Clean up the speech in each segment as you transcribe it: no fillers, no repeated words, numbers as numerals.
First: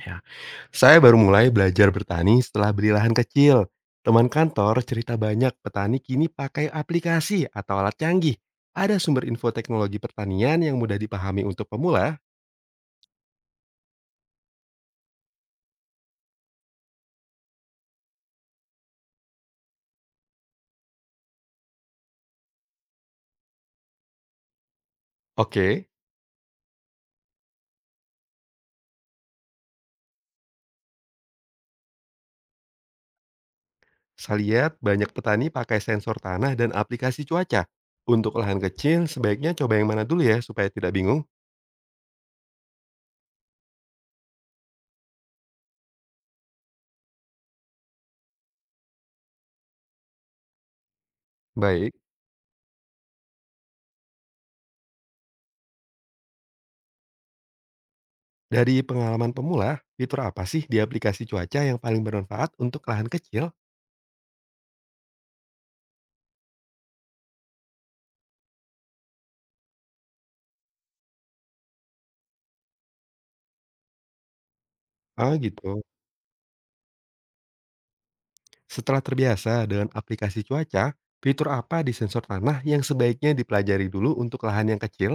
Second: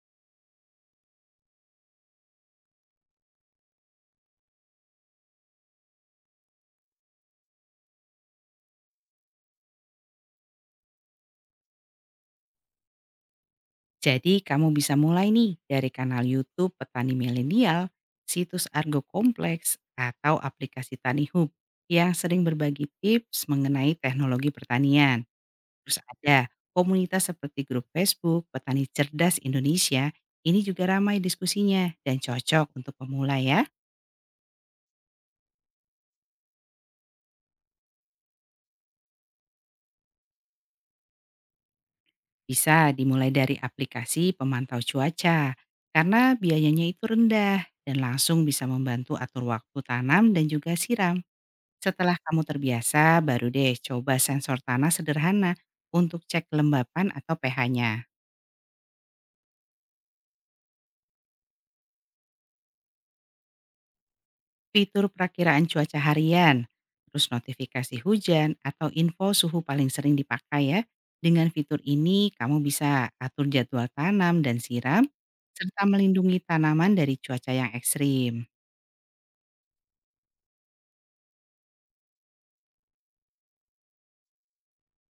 Ya, saya baru mulai belajar bertani setelah beli lahan kecil. Teman kantor cerita banyak petani kini pakai aplikasi atau alat canggih. Ada sumber info teknologi pertanian yang mudah dipahami untuk pemula? Jadi kamu bisa mulai nih dari kanal YouTube Petani Milenial, situs Argo Kompleks, atau aplikasi Tanihub yang sering berbagi tips mengenai teknologi pertanian. Oke, Terus ada komunitas seperti grup Facebook Petani Cerdas Indonesia, ini juga ramai diskusinya dan cocok untuk pemula ya. saya lihat banyak petani pakai sensor tanah dan aplikasi cuaca. Untuk lahan kecil, sebaiknya coba yang mana dulu ya supaya tidak bingung. Bisa dimulai dari aplikasi pemantau cuaca, karena biayanya itu rendah dan langsung bisa membantu atur waktu tanam dan juga siram. Baik, Setelah kamu terbiasa, baru deh coba sensor tanah sederhana untuk cek kelembapan atau pH-nya. dari pengalaman pemula, fitur apa sih di aplikasi cuaca yang paling bermanfaat untuk lahan kecil? Fitur perakiraan cuaca harian, terus notifikasi hujan atau info suhu paling sering dipakai ya. Dengan fitur ini, kamu bisa atur jadwal tanam dan siram, Ah gitu. serta melindungi tanaman dari cuaca yang ekstrim. Setelah terbiasa dengan aplikasi cuaca, fitur apa di sensor tanah yang sebaiknya dipelajari dulu untuk lahan yang kecil?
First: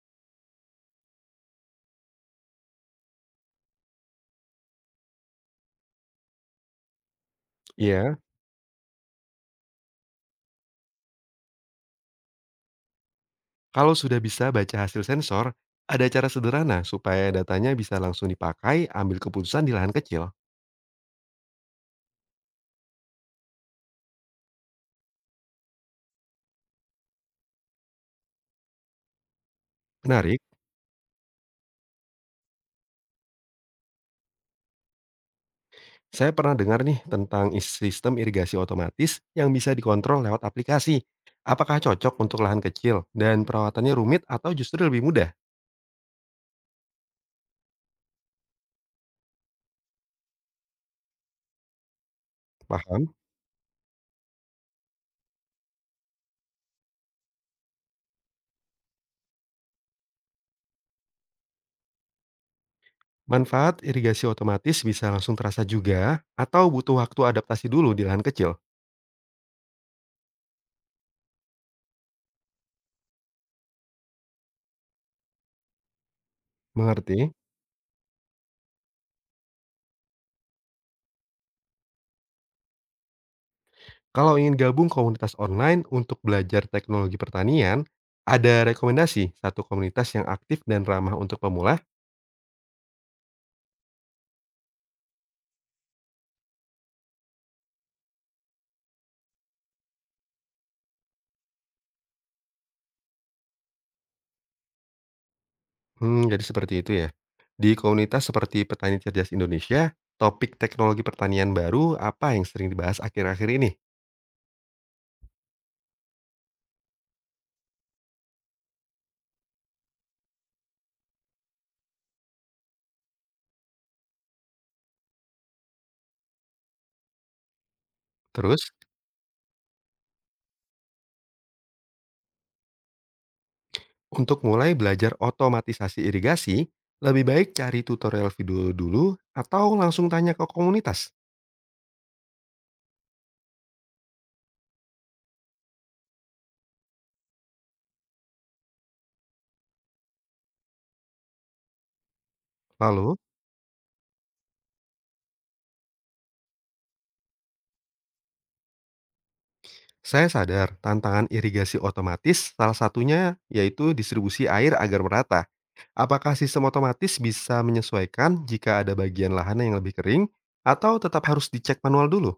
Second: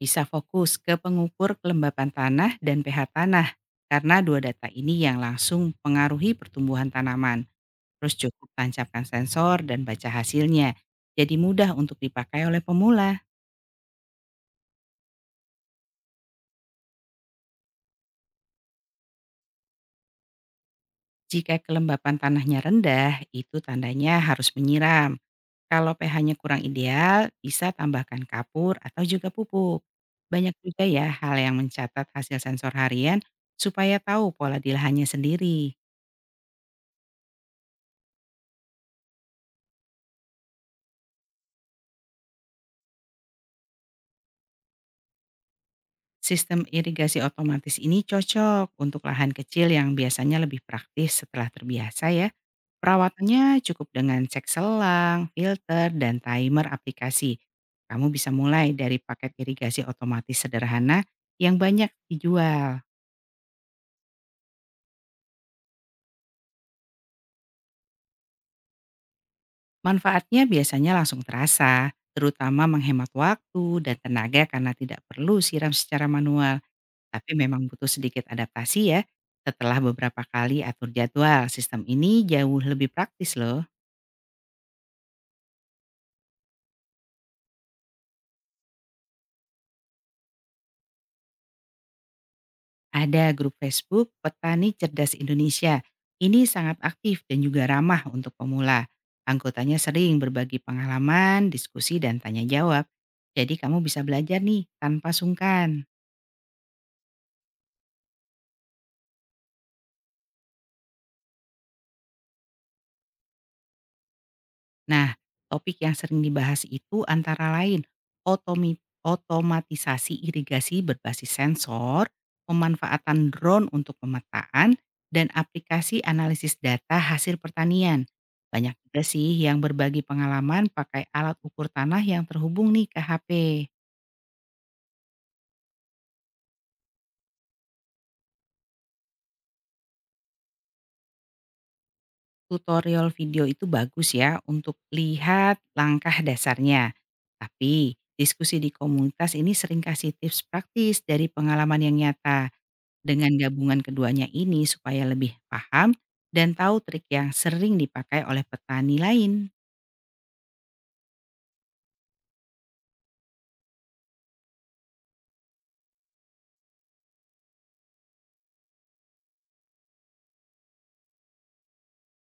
Bisa fokus ke pengukur kelembapan tanah dan pH tanah, karena dua data ini yang langsung pengaruhi pertumbuhan tanaman. Terus Iya, cukup tancapkan sensor dan baca hasilnya. Jadi mudah untuk dipakai oleh pemula. kalau sudah bisa baca hasil sensor, ada cara sederhana supaya datanya bisa langsung dipakai ambil keputusan di lahan kecil. Jika kelembapan tanahnya rendah, itu tandanya harus menyiram. Kalau pH-nya kurang ideal, bisa tambahkan kapur atau juga pupuk. Menarik, Banyak juga ya hal yang mencatat hasil sensor harian supaya tahu pola di lahannya sendiri. saya pernah dengar nih tentang sistem irigasi otomatis yang bisa dikontrol lewat aplikasi. Apakah cocok untuk lahan kecil dan perawatannya rumit atau justru lebih mudah? Sistem irigasi otomatis ini cocok untuk lahan kecil yang biasanya lebih praktis setelah terbiasa ya. Paham? Perawatannya cukup dengan cek selang, filter, dan timer aplikasi. Kamu bisa mulai dari paket irigasi otomatis sederhana yang banyak dijual. Manfaat irigasi otomatis bisa langsung terasa juga, atau butuh waktu adaptasi dulu di lahan kecil. Manfaatnya biasanya langsung terasa, terutama menghemat waktu dan tenaga karena tidak perlu siram secara manual. Tapi Mengerti? memang butuh sedikit adaptasi ya. Setelah beberapa kali atur jadwal, sistem ini jauh lebih praktis loh. Kalau ingin gabung komunitas online untuk belajar teknologi pertanian, ada rekomendasi satu komunitas yang aktif dan ramah untuk pemula? Ada grup Facebook Petani Cerdas Indonesia. Ini sangat aktif dan juga ramah untuk pemula. Anggotanya sering berbagi pengalaman, diskusi, dan tanya jawab. Jadi kamu bisa belajar nih tanpa sungkan. Hmm, jadi seperti itu ya. Di komunitas seperti Petani Cerdas Indonesia, topik teknologi pertanian baru apa yang sering dibahas akhir-akhir ini? Nah, topik yang sering dibahas itu antara lain otomi otomatisasi irigasi berbasis sensor, pemanfaatan drone untuk pemetaan, dan aplikasi analisis data hasil pertanian. Terus, Banyak juga sih yang berbagi pengalaman pakai alat ukur tanah yang terhubung nih ke HP. untuk mulai belajar otomatisasi irigasi, lebih baik cari tutorial video dulu atau langsung tanya ke komunitas. Tutorial video itu bagus ya untuk lihat langkah dasarnya. Tapi diskusi di komunitas ini sering kasih tips praktis dari pengalaman yang nyata. Lalu, Dengan gabungan keduanya ini supaya lebih paham dan tahu trik yang sering dipakai oleh petani lain. saya sadar tantangan irigasi otomatis salah satunya yaitu distribusi air agar merata. Apakah sistem otomatis bisa menyesuaikan jika ada bagian lahan yang lebih kering atau tetap harus dicek manual dulu?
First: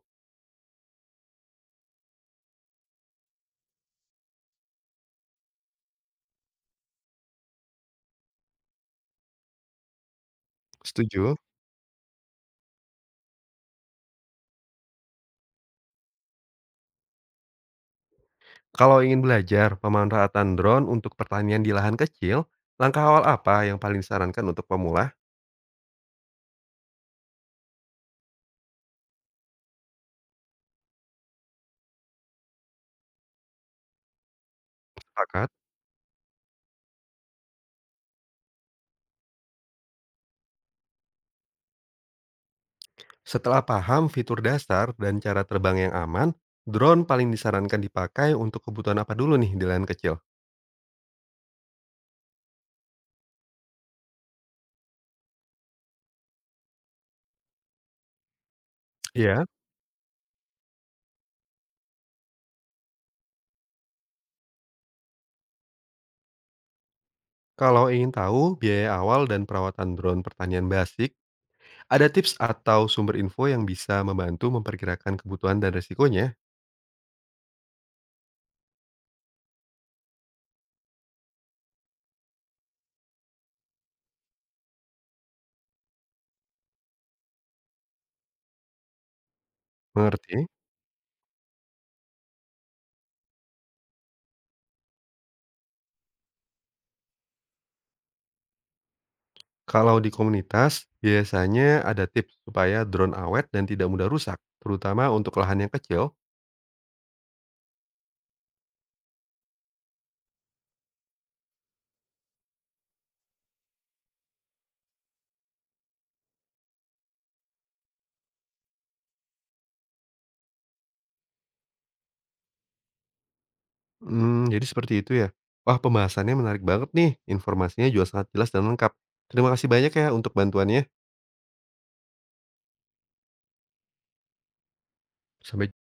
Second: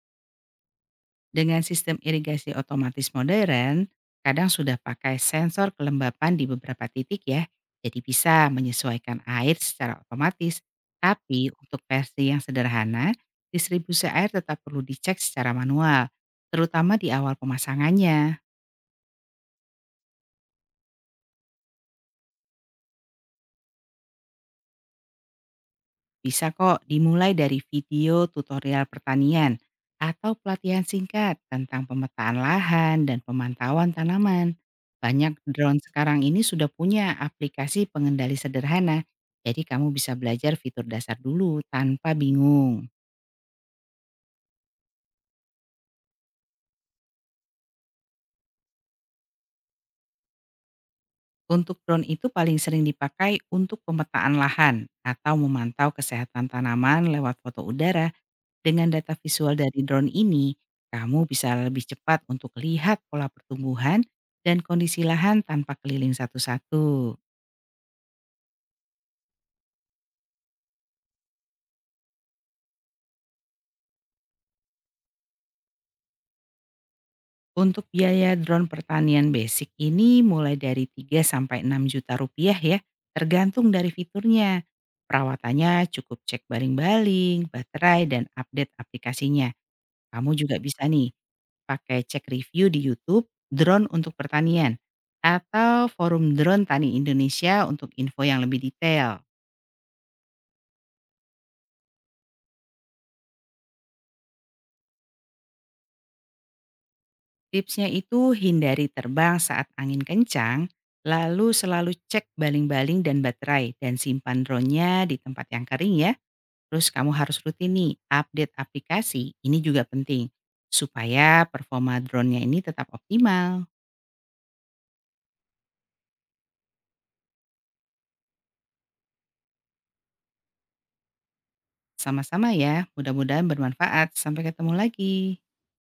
Dengan sistem irigasi otomatis modern, kadang sudah pakai sensor kelembapan di beberapa titik ya, jadi bisa menyesuaikan air secara otomatis. Setuju. Tapi untuk versi yang sederhana, distribusi air tetap perlu dicek secara manual, terutama di awal pemasangannya. Kalau ingin belajar pemanfaatan drone untuk pertanian di lahan kecil, langkah awal apa yang paling disarankan untuk pemula? Bisa kok dimulai dari video tutorial pertanian atau pelatihan singkat tentang pemetaan lahan dan pemantauan tanaman. Banyak Sepakat. drone sekarang ini sudah punya aplikasi pengendali sederhana, jadi kamu bisa belajar fitur dasar dulu tanpa bingung. Setelah paham fitur dasar dan cara terbang yang aman, drone paling disarankan dipakai untuk kebutuhan apa dulu nih di lahan kecil? Untuk drone itu paling sering dipakai untuk pemetaan lahan atau memantau kesehatan tanaman lewat foto udara. Dengan data Iya. visual dari drone ini, kamu bisa lebih cepat untuk lihat pola pertumbuhan dan kondisi lahan tanpa keliling satu-satu. Kalau ingin tahu biaya awal dan perawatan drone pertanian basic, ada tips atau sumber info yang bisa membantu memperkirakan kebutuhan dan resikonya? Untuk biaya drone pertanian basic ini mulai dari 3 sampai 6 juta rupiah ya, tergantung dari fiturnya. Perawatannya cukup cek baling-baling, baterai, dan update aplikasinya. Kamu Mengerti? juga bisa nih pakai cek review di YouTube drone untuk pertanian atau forum drone tani Indonesia untuk info yang lebih detail. Kalau di komunitas, biasanya ada tips supaya drone awet dan tidak mudah rusak, terutama untuk lahan yang kecil. Tipsnya itu hindari terbang saat angin kencang, lalu selalu cek baling-baling dan baterai dan simpan drone-nya di tempat yang kering ya. Terus kamu harus rutin nih update aplikasi, ini juga penting supaya performa drone-nya ini tetap optimal. Mmm, jadi seperti itu ya? Wah, pembahasannya menarik banget nih, informasinya juga sangat jelas dan lengkap. Terima kasih banyak ya untuk bantuannya. Sama-sama ya, mudah-mudahan bermanfaat. Sampai ketemu lagi. Sampai